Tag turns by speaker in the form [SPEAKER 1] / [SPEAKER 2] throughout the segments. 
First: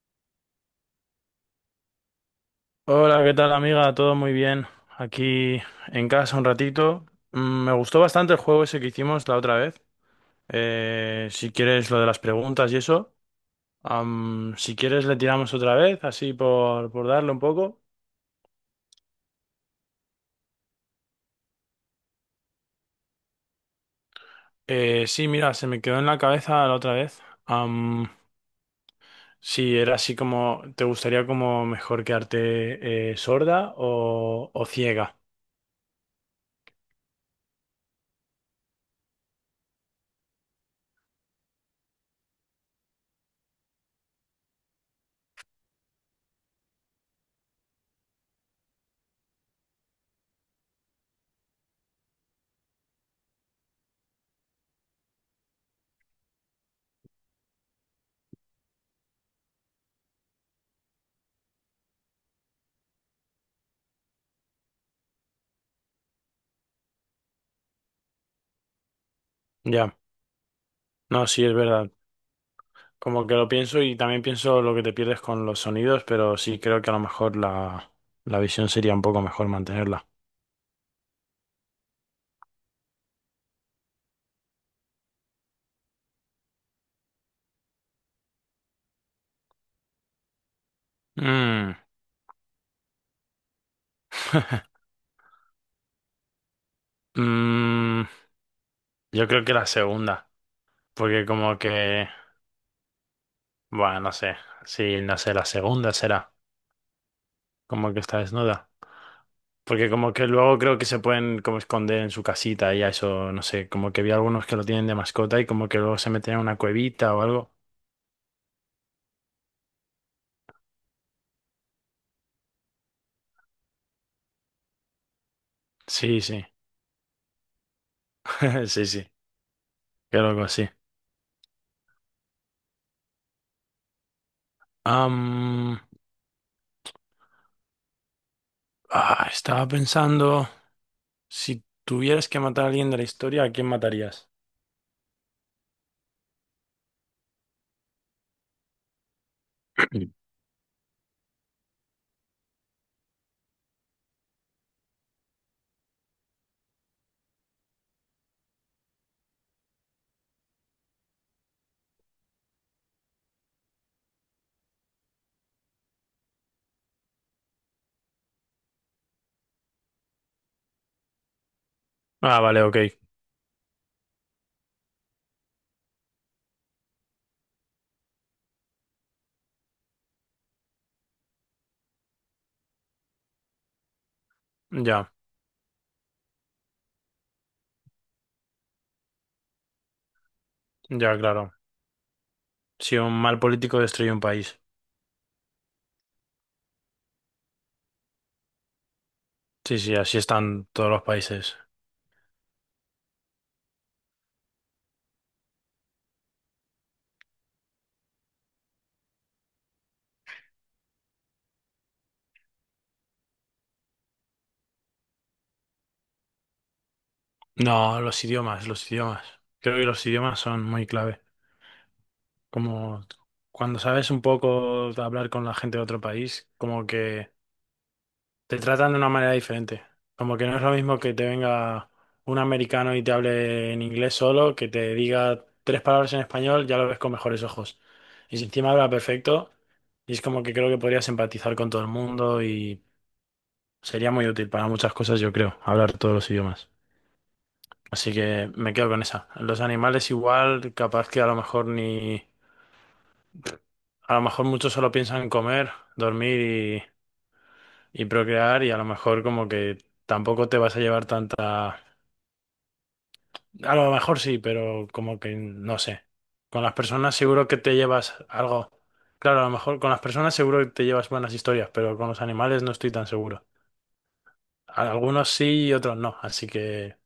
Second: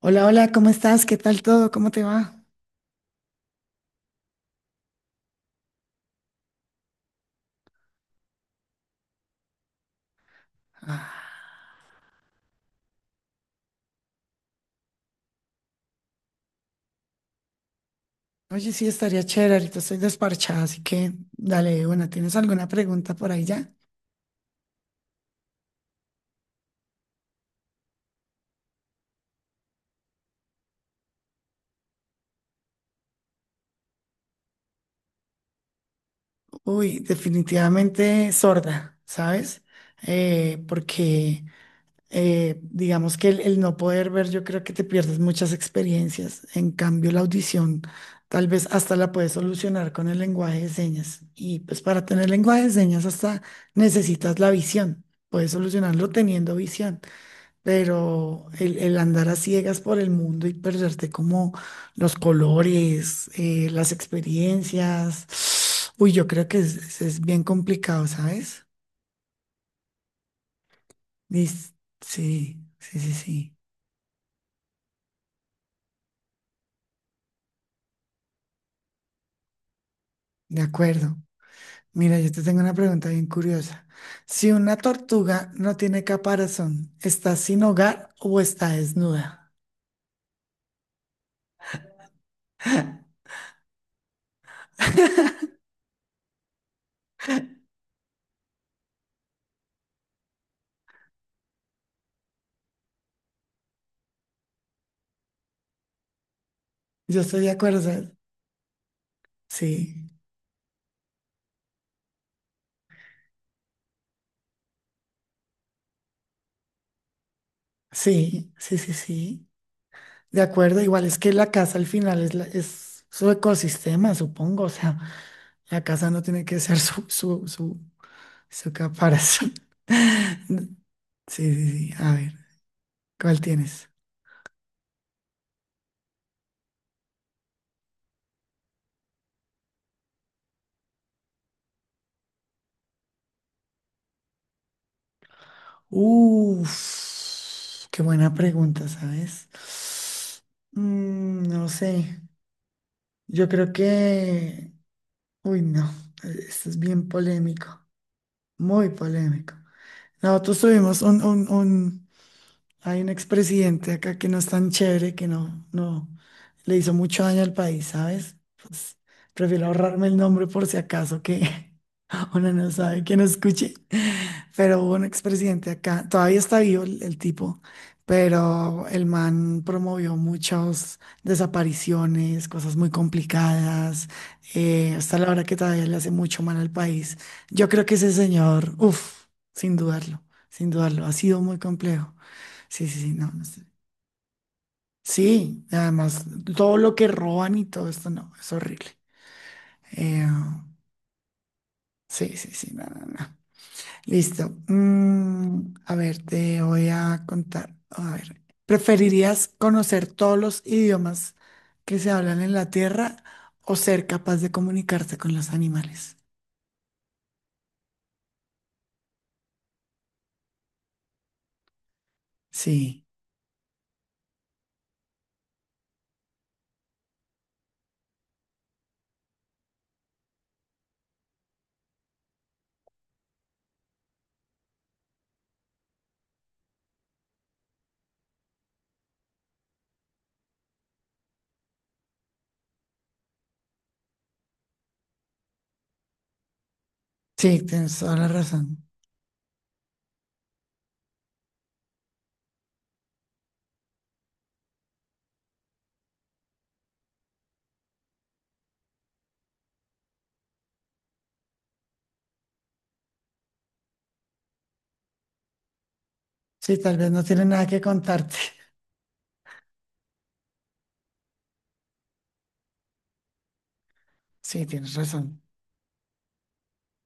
[SPEAKER 1] Hola, hola, ¿cómo estás? ¿Qué tal todo? ¿Cómo te va?
[SPEAKER 2] Hola, ¿qué tal amiga? Todo muy bien. Aquí en casa un ratito. Me gustó bastante el juego ese que hicimos la otra vez. Eh,
[SPEAKER 1] Ah,
[SPEAKER 2] si quieres lo de las preguntas y eso. Si quieres le tiramos otra vez, así por darle un poco.
[SPEAKER 1] oye, sí, estaría chévere, ahorita estoy desparchada, así que dale, bueno, ¿tienes alguna pregunta por ahí ya?
[SPEAKER 2] Sí, mira, se me quedó en la cabeza la otra vez. Si era así como, ¿te gustaría como mejor quedarte sorda o ciega?
[SPEAKER 1] Uy, definitivamente sorda, ¿sabes? Porque digamos que el no poder ver, yo creo que te pierdes muchas experiencias. En cambio, la audición tal vez hasta la puedes solucionar con el lenguaje de señas. Y pues para tener lenguaje de señas hasta necesitas la visión. Puedes solucionarlo teniendo visión. Pero el andar a ciegas por el mundo y perderte como los colores, las experiencias, uy, yo creo que es bien complicado, ¿sabes?
[SPEAKER 2] Ya, no, sí, es
[SPEAKER 1] Dis-
[SPEAKER 2] verdad.
[SPEAKER 1] sí, sí, sí,
[SPEAKER 2] Como que lo
[SPEAKER 1] sí,
[SPEAKER 2] pienso y también pienso lo que te pierdes con los sonidos, pero sí creo que a lo mejor la visión sería un poco mejor mantenerla.
[SPEAKER 1] de acuerdo. Mira, yo te tengo una pregunta bien curiosa. Si una tortuga no tiene caparazón, ¿está sin hogar o está desnuda?
[SPEAKER 2] Mm. Mm, yo creo que la segunda, porque como que, bueno, no sé, sí, no sé, la segunda será,
[SPEAKER 1] Yo estoy de acuerdo,
[SPEAKER 2] como que
[SPEAKER 1] ¿sabes?
[SPEAKER 2] está desnuda, porque
[SPEAKER 1] Sí,
[SPEAKER 2] como que luego creo que se pueden como esconder en su casita y a eso, no sé, como que vi algunos que lo tienen de mascota y como que luego se meten en una cuevita o algo.
[SPEAKER 1] sí, sí, sí, sí. De acuerdo, igual es que la casa al final es, es su ecosistema, supongo. O sea, la casa
[SPEAKER 2] Sí,
[SPEAKER 1] no
[SPEAKER 2] sí,
[SPEAKER 1] tiene que ser su
[SPEAKER 2] sí, sí,
[SPEAKER 1] caparazón.
[SPEAKER 2] creo que sí.
[SPEAKER 1] Sí, sí, sí. A ver, ¿cuál tienes?
[SPEAKER 2] Ah, estaba pensando, si tuvieras que matar a alguien de la historia, ¿a quién matarías?
[SPEAKER 1] Uf, qué buena pregunta, ¿sabes? Mm, no sé. Yo creo que… Uy, no. Esto es bien polémico. Muy polémico. Nosotros tuvimos hay un expresidente acá que no es tan chévere, que no le hizo mucho daño al país, ¿sabes? Pues prefiero ahorrarme el nombre por si acaso que
[SPEAKER 2] Ah,
[SPEAKER 1] uno
[SPEAKER 2] vale,
[SPEAKER 1] no
[SPEAKER 2] ok.
[SPEAKER 1] sabe que no escuche. Pero hubo un expresidente acá, todavía está vivo el tipo, pero el man promovió muchas desapariciones, cosas muy complicadas.
[SPEAKER 2] Ya,
[SPEAKER 1] Hasta la hora que todavía le hace mucho mal al país. Yo creo que ese señor, uff, sin dudarlo, sin dudarlo, ha
[SPEAKER 2] ya,
[SPEAKER 1] sido
[SPEAKER 2] claro.
[SPEAKER 1] muy complejo. Sí,
[SPEAKER 2] Si
[SPEAKER 1] sí,
[SPEAKER 2] un
[SPEAKER 1] sí, no,
[SPEAKER 2] mal
[SPEAKER 1] no sé.
[SPEAKER 2] político destruye un país.
[SPEAKER 1] Sí, además, todo lo que roban y todo esto, no, es horrible.
[SPEAKER 2] Sí, sí, así
[SPEAKER 1] Eh,
[SPEAKER 2] están todos los países.
[SPEAKER 1] sí, sí, sí, no, no, no. Listo. Mm, a ver, te voy a contar. A ver, ¿preferirías conocer todos los idiomas que se hablan en la Tierra o ser capaz de comunicarte con los animales?
[SPEAKER 2] No, los idiomas, los idiomas. Creo que los idiomas son muy clave. Como
[SPEAKER 1] Sí,
[SPEAKER 2] cuando sabes un poco de hablar con la gente de otro país, como que te tratan de una manera diferente. Como que no es lo mismo que te venga un americano y te hable en inglés solo, que te diga tres palabras en español, ya lo ves con mejores ojos. Y si encima habla perfecto, y es como que creo que podrías empatizar con todo el mundo y sería muy útil para muchas cosas, yo creo, hablar todos los idiomas.
[SPEAKER 1] sí, tienes
[SPEAKER 2] Así
[SPEAKER 1] toda la
[SPEAKER 2] que me
[SPEAKER 1] razón.
[SPEAKER 2] quedo con esa. Los animales igual, capaz que a lo mejor ni... A lo mejor muchos solo piensan en comer, dormir y procrear y a lo mejor como que tampoco te vas a llevar tanta. A lo mejor sí, pero como que no sé. Con las
[SPEAKER 1] Sí, tal vez
[SPEAKER 2] personas
[SPEAKER 1] no
[SPEAKER 2] seguro
[SPEAKER 1] tienen
[SPEAKER 2] que
[SPEAKER 1] nada
[SPEAKER 2] te
[SPEAKER 1] que
[SPEAKER 2] llevas
[SPEAKER 1] contarte.
[SPEAKER 2] algo. Claro, a lo mejor con las personas seguro que te llevas buenas historias, pero con los animales no estoy tan seguro.
[SPEAKER 1] Sí, tienes
[SPEAKER 2] Algunos
[SPEAKER 1] razón.
[SPEAKER 2] sí y otros no, así que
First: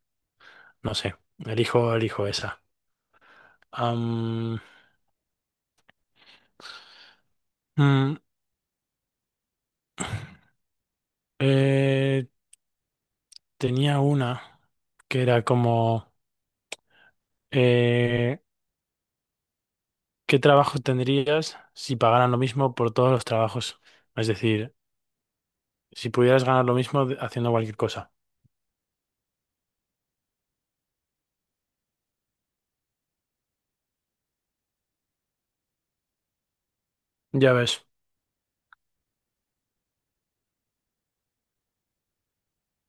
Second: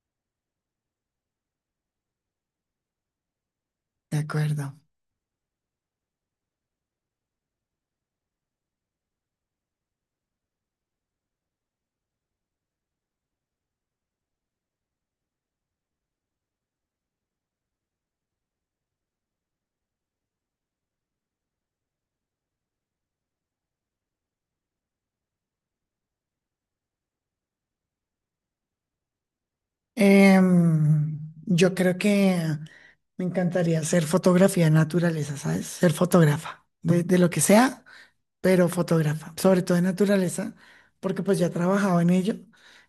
[SPEAKER 2] no sé. Elijo, elijo esa.
[SPEAKER 1] De
[SPEAKER 2] Am,
[SPEAKER 1] acuerdo.
[SPEAKER 2] mm, eh, tenía una que era como eh, ¿qué trabajo tendrías si pagaran lo mismo por todos los trabajos? Es decir, si pudieras ganar lo mismo haciendo cualquier cosa.
[SPEAKER 1] Em, yo creo que me encantaría hacer fotografía de naturaleza, ¿sabes? Ser fotógrafa, de lo que
[SPEAKER 2] Ya
[SPEAKER 1] sea,
[SPEAKER 2] ves.
[SPEAKER 1] pero fotógrafa, sobre todo de naturaleza, porque pues ya he trabajado en ello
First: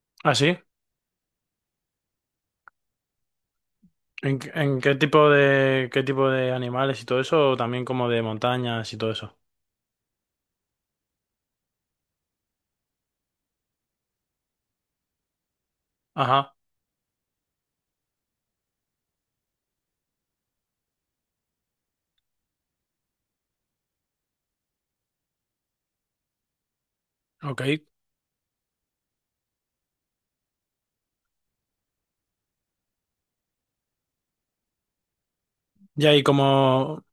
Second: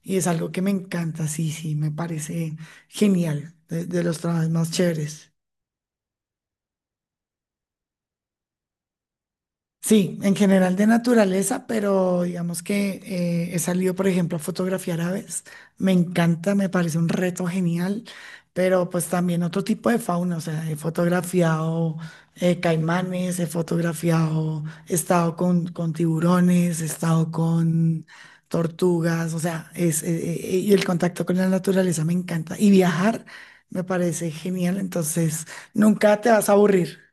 [SPEAKER 1] y es
[SPEAKER 2] ¿Ah,
[SPEAKER 1] algo
[SPEAKER 2] sí?
[SPEAKER 1] que me encanta, sí, sí, me parece genial, de los trabajos más
[SPEAKER 2] En
[SPEAKER 1] chéveres.
[SPEAKER 2] qué tipo de animales y todo eso? O también como de montañas y todo eso.
[SPEAKER 1] Sí, en general de naturaleza, pero digamos que he salido, por ejemplo, a fotografiar aves. Me
[SPEAKER 2] Ajá,
[SPEAKER 1] encanta, me parece un reto genial, pero pues también otro tipo de fauna. O sea, he fotografiado caimanes, he fotografiado, he estado con tiburones, he estado
[SPEAKER 2] ok.
[SPEAKER 1] con tortugas. O sea, es, y el contacto con la naturaleza me encanta. Y viajar me parece genial, entonces
[SPEAKER 2] Ya,
[SPEAKER 1] nunca
[SPEAKER 2] y
[SPEAKER 1] te vas a aburrir.
[SPEAKER 2] como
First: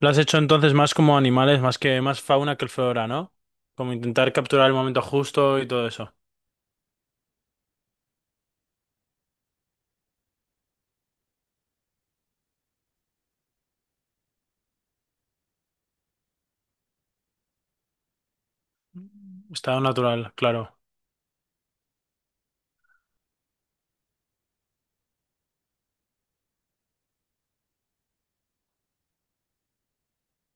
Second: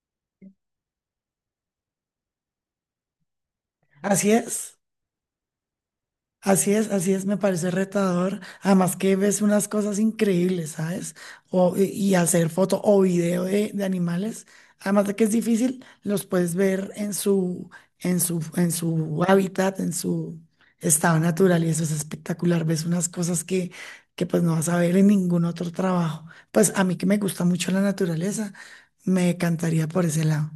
[SPEAKER 2] lo has hecho entonces más como animales, más que más fauna que flora, ¿no? Como
[SPEAKER 1] Así
[SPEAKER 2] intentar capturar el
[SPEAKER 1] es.
[SPEAKER 2] momento justo y todo eso.
[SPEAKER 1] Así es, así es, me parece retador. Además que ves unas cosas increíbles, ¿sabes? O, y hacer foto o video de animales, además de que es difícil, los puedes ver en su, en su hábitat,
[SPEAKER 2] Estado
[SPEAKER 1] en
[SPEAKER 2] natural,
[SPEAKER 1] su
[SPEAKER 2] claro.
[SPEAKER 1] estado natural, y eso es espectacular. Ves unas cosas que pues no vas a ver en ningún otro trabajo. Pues a mí que me gusta mucho la naturaleza, me encantaría por ese lado.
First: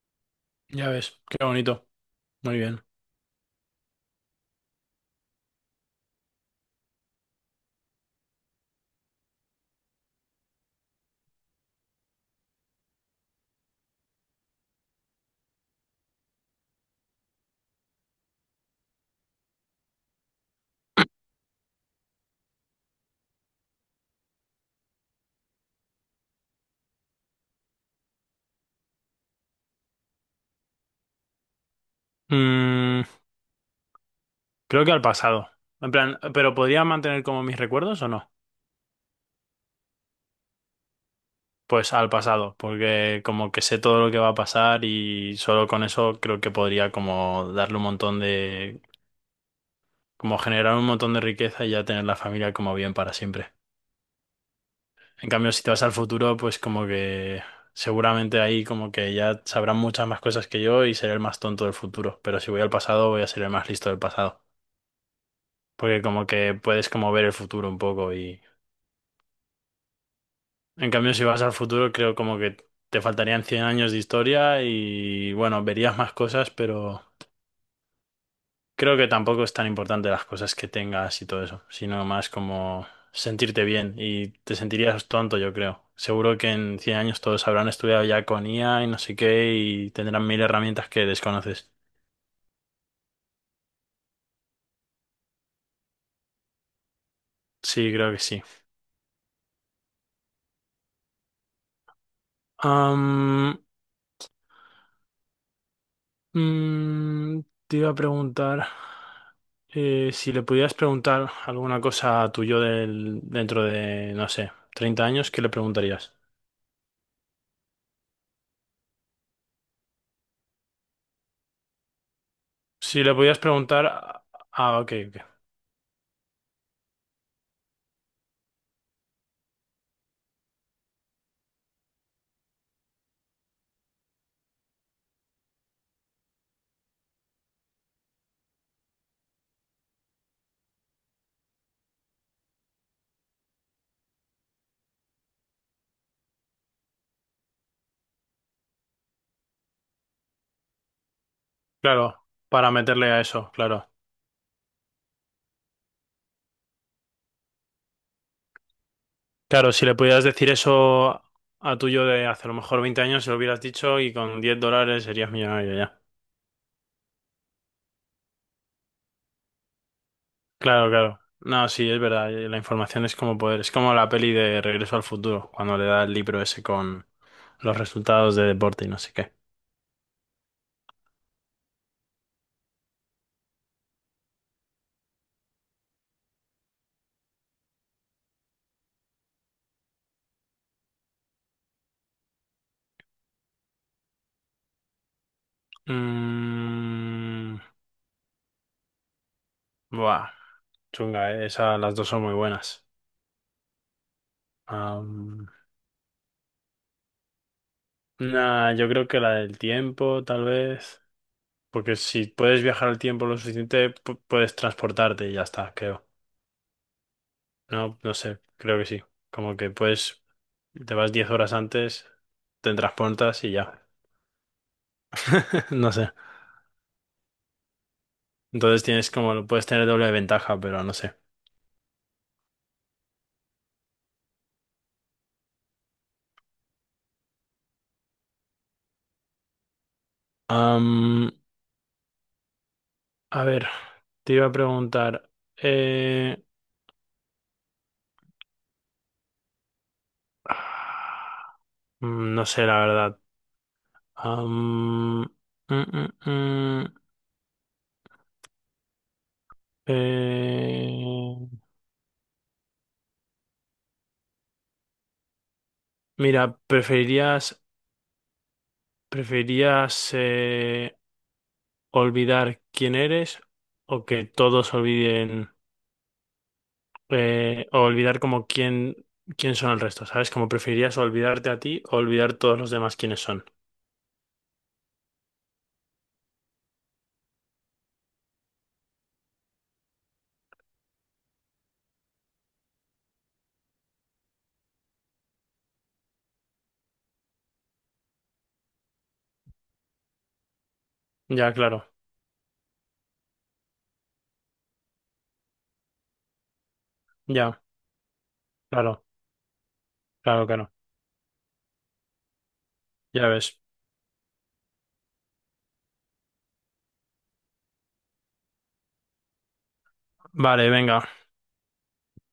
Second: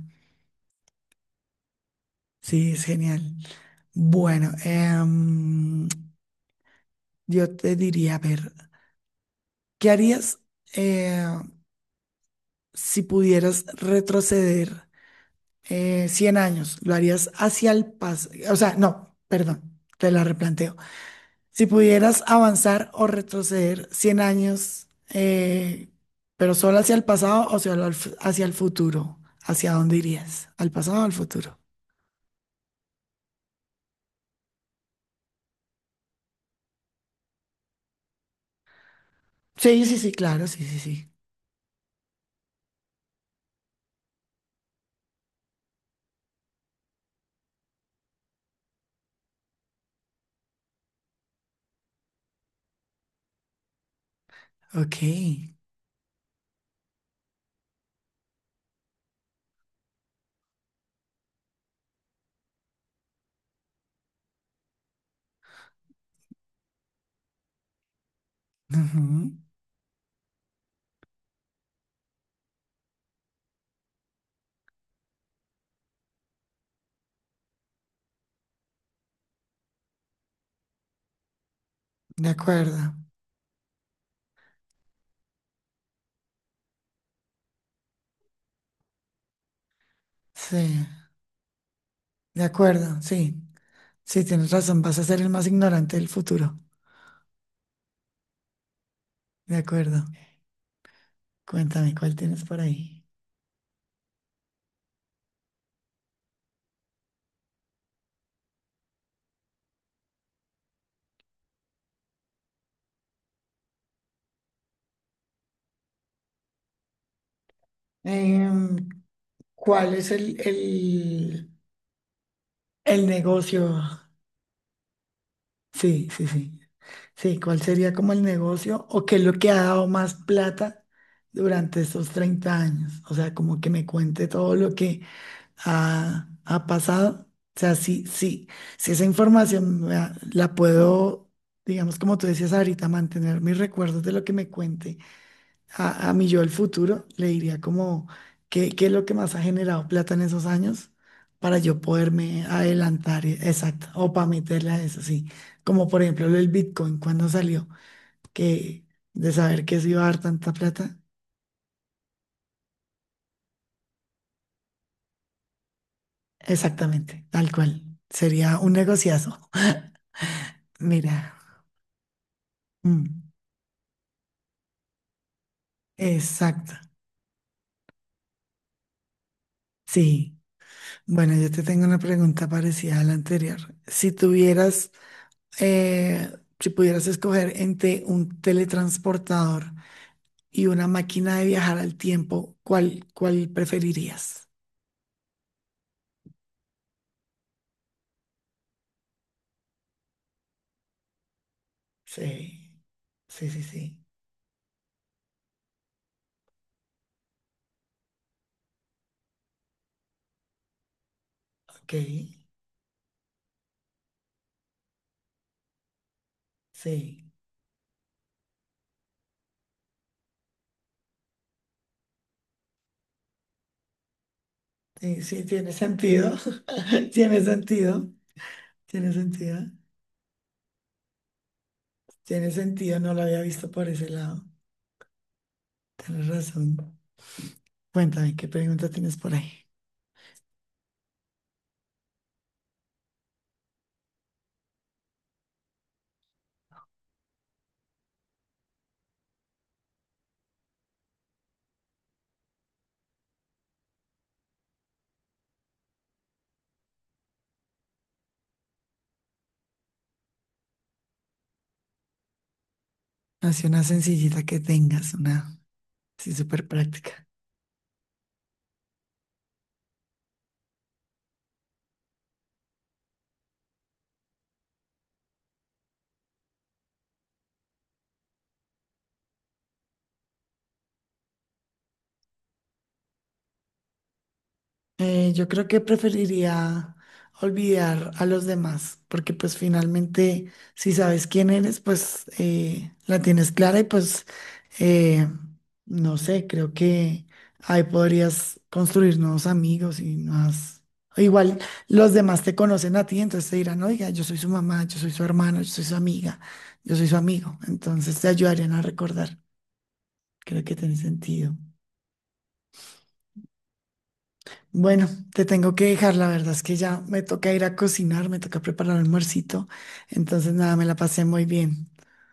[SPEAKER 2] Ya ves, qué bonito. Muy
[SPEAKER 1] Sí,
[SPEAKER 2] bien.
[SPEAKER 1] es genial. Bueno, yo te diría, a ver. ¿Qué harías eh, si pudieras retroceder 100 años? ¿Lo harías hacia el pasado? O sea, no, perdón, te la replanteo. Si pudieras avanzar o retroceder 100 años, pero solo hacia el pasado o solo al hacia el futuro, ¿hacia dónde irías? ¿Al pasado o al futuro?
[SPEAKER 2] Mm, creo que al pasado. En plan, ¿pero podría mantener como mis recuerdos o no?
[SPEAKER 1] Sí, sí, sí, claro, sí, sí, sí.
[SPEAKER 2] Pues al pasado, porque como que sé todo lo que va a pasar y solo con eso creo que podría como darle un montón de, como generar un montón de riqueza y ya tener la familia como bien para siempre.
[SPEAKER 1] Ok.
[SPEAKER 2] En cambio, si te vas al futuro, pues como que seguramente ahí como que ya sabrán muchas más cosas que yo y seré el más tonto del futuro, pero si voy al pasado voy a ser el más listo del pasado, porque como que puedes como ver el futuro un poco y...
[SPEAKER 1] Ujú.
[SPEAKER 2] En cambio, si vas al futuro, creo como que te faltarían 100 años de historia y bueno, verías más cosas, pero... Creo que tampoco es tan importante las cosas que tengas y todo eso, sino
[SPEAKER 1] De
[SPEAKER 2] más como
[SPEAKER 1] acuerdo.
[SPEAKER 2] sentirte bien y te sentirías tonto, yo creo. Seguro que en 100 años todos habrán estudiado ya con IA y no sé qué y tendrán mil
[SPEAKER 1] Sí,
[SPEAKER 2] herramientas que desconoces.
[SPEAKER 1] de acuerdo, sí. Sí, tienes razón, vas a ser el más ignorante del futuro.
[SPEAKER 2] Sí, creo que sí.
[SPEAKER 1] De acuerdo. Cuéntame, ¿cuál tienes por ahí?
[SPEAKER 2] Am, mm, te iba a preguntar si le pudieras preguntar alguna cosa a tu yo dentro de, no sé, 30 años, ¿qué le preguntarías?
[SPEAKER 1] Em, ¿cuál es
[SPEAKER 2] Si
[SPEAKER 1] el
[SPEAKER 2] le pudieras
[SPEAKER 1] negocio?
[SPEAKER 2] preguntar... Ah, ok, ok.
[SPEAKER 1] Sí, sí, sí. Sí, ¿cuál sería como el negocio o qué es lo que ha dado más plata durante estos 30 años? O sea, como que me cuente todo lo que ha pasado. O sea, sí, sí, si esa información me la puedo, digamos, como tú decías ahorita, mantener mis recuerdos de lo que me cuente a mi yo del futuro, le diría como qué es lo que más ha generado plata en esos años para yo
[SPEAKER 2] Claro,
[SPEAKER 1] poderme
[SPEAKER 2] para meterle a
[SPEAKER 1] adelantar,
[SPEAKER 2] eso, claro.
[SPEAKER 1] exacto, o para meterle a eso, sí. Como por ejemplo el Bitcoin cuando salió, que de saber
[SPEAKER 2] Claro,
[SPEAKER 1] que
[SPEAKER 2] si
[SPEAKER 1] se
[SPEAKER 2] le
[SPEAKER 1] iba a dar
[SPEAKER 2] pudieras decir
[SPEAKER 1] tanta plata,
[SPEAKER 2] eso a tuyo de hace a lo mejor 20 años, se lo hubieras dicho y con $10 serías millonario ya.
[SPEAKER 1] exactamente, tal cual. Sería un negociazo.
[SPEAKER 2] Claro, claro.
[SPEAKER 1] Mira,
[SPEAKER 2] No, sí, es verdad. La información es
[SPEAKER 1] mm,
[SPEAKER 2] como poder. Es como la peli de Regreso al Futuro, cuando le da el libro ese
[SPEAKER 1] exacto,
[SPEAKER 2] con los resultados de deporte y no sé qué.
[SPEAKER 1] sí. Bueno, yo te tengo una pregunta parecida a la anterior. Si tuvieras eh, si pudieras escoger entre un teletransportador y una máquina de viajar al tiempo, ¿cuál preferirías?
[SPEAKER 2] Mm, buah, chunga. Esa, las dos son muy
[SPEAKER 1] Sí,
[SPEAKER 2] buenas.
[SPEAKER 1] sí, sí, sí.
[SPEAKER 2] Am, nah, yo creo que la del tiempo, tal vez.
[SPEAKER 1] Ok,
[SPEAKER 2] Porque si puedes viajar al tiempo lo suficiente, puedes transportarte y ya está, creo.
[SPEAKER 1] sí.
[SPEAKER 2] No, no sé, creo que sí. Como que puedes, te vas 10 horas antes, te transportas y ya.
[SPEAKER 1] Sí, sí, tiene
[SPEAKER 2] No sé.
[SPEAKER 1] sentido. Tiene sentido.
[SPEAKER 2] Entonces tienes
[SPEAKER 1] Tiene
[SPEAKER 2] como, lo
[SPEAKER 1] sentido.
[SPEAKER 2] puedes tener doble de ventaja, pero no sé.
[SPEAKER 1] Tiene sentido. No lo había visto por ese lado. Tienes razón. Cuéntame, ¿qué pregunta tienes por ahí?
[SPEAKER 2] Am, a ver, te iba a preguntar. eh, no sé, la verdad. Am, mm, mm, mm, eh,
[SPEAKER 1] Así una sencillita que tengas, una así
[SPEAKER 2] mira,
[SPEAKER 1] súper práctica.
[SPEAKER 2] ¿preferirías ¿Preferías olvidar quién eres o que todos olviden o olvidar como quién son el resto? ¿Sabes? Como preferirías olvidarte a ti o olvidar todos los demás quiénes son.
[SPEAKER 1] Yo creo que preferiría olvidar a los demás, porque pues finalmente si sabes quién eres, pues la tienes clara y pues eh, no sé, creo que ahí podrías construir nuevos amigos y más.
[SPEAKER 2] Ya,
[SPEAKER 1] Igual
[SPEAKER 2] claro.
[SPEAKER 1] los demás te conocen a ti, entonces te dirán, oiga, yo soy su mamá, yo soy su hermano, yo soy su amiga, yo soy su amigo.
[SPEAKER 2] Ya,
[SPEAKER 1] Entonces te ayudarían a
[SPEAKER 2] claro.
[SPEAKER 1] recordar.
[SPEAKER 2] Claro,
[SPEAKER 1] Creo
[SPEAKER 2] claro.
[SPEAKER 1] que tiene sentido.
[SPEAKER 2] Ya ves.
[SPEAKER 1] Bueno, te tengo que dejar, la verdad es que ya me toca ir a cocinar, me toca preparar almuercito. Entonces,
[SPEAKER 2] Vale,
[SPEAKER 1] nada, me la
[SPEAKER 2] venga.
[SPEAKER 1] pasé muy bien.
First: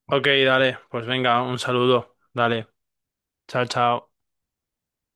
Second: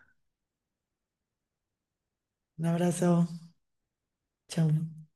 [SPEAKER 2] Ok, dale. Pues venga, un saludo.
[SPEAKER 1] Un
[SPEAKER 2] Dale.
[SPEAKER 1] abrazo,
[SPEAKER 2] Chao, chao.
[SPEAKER 1] chao.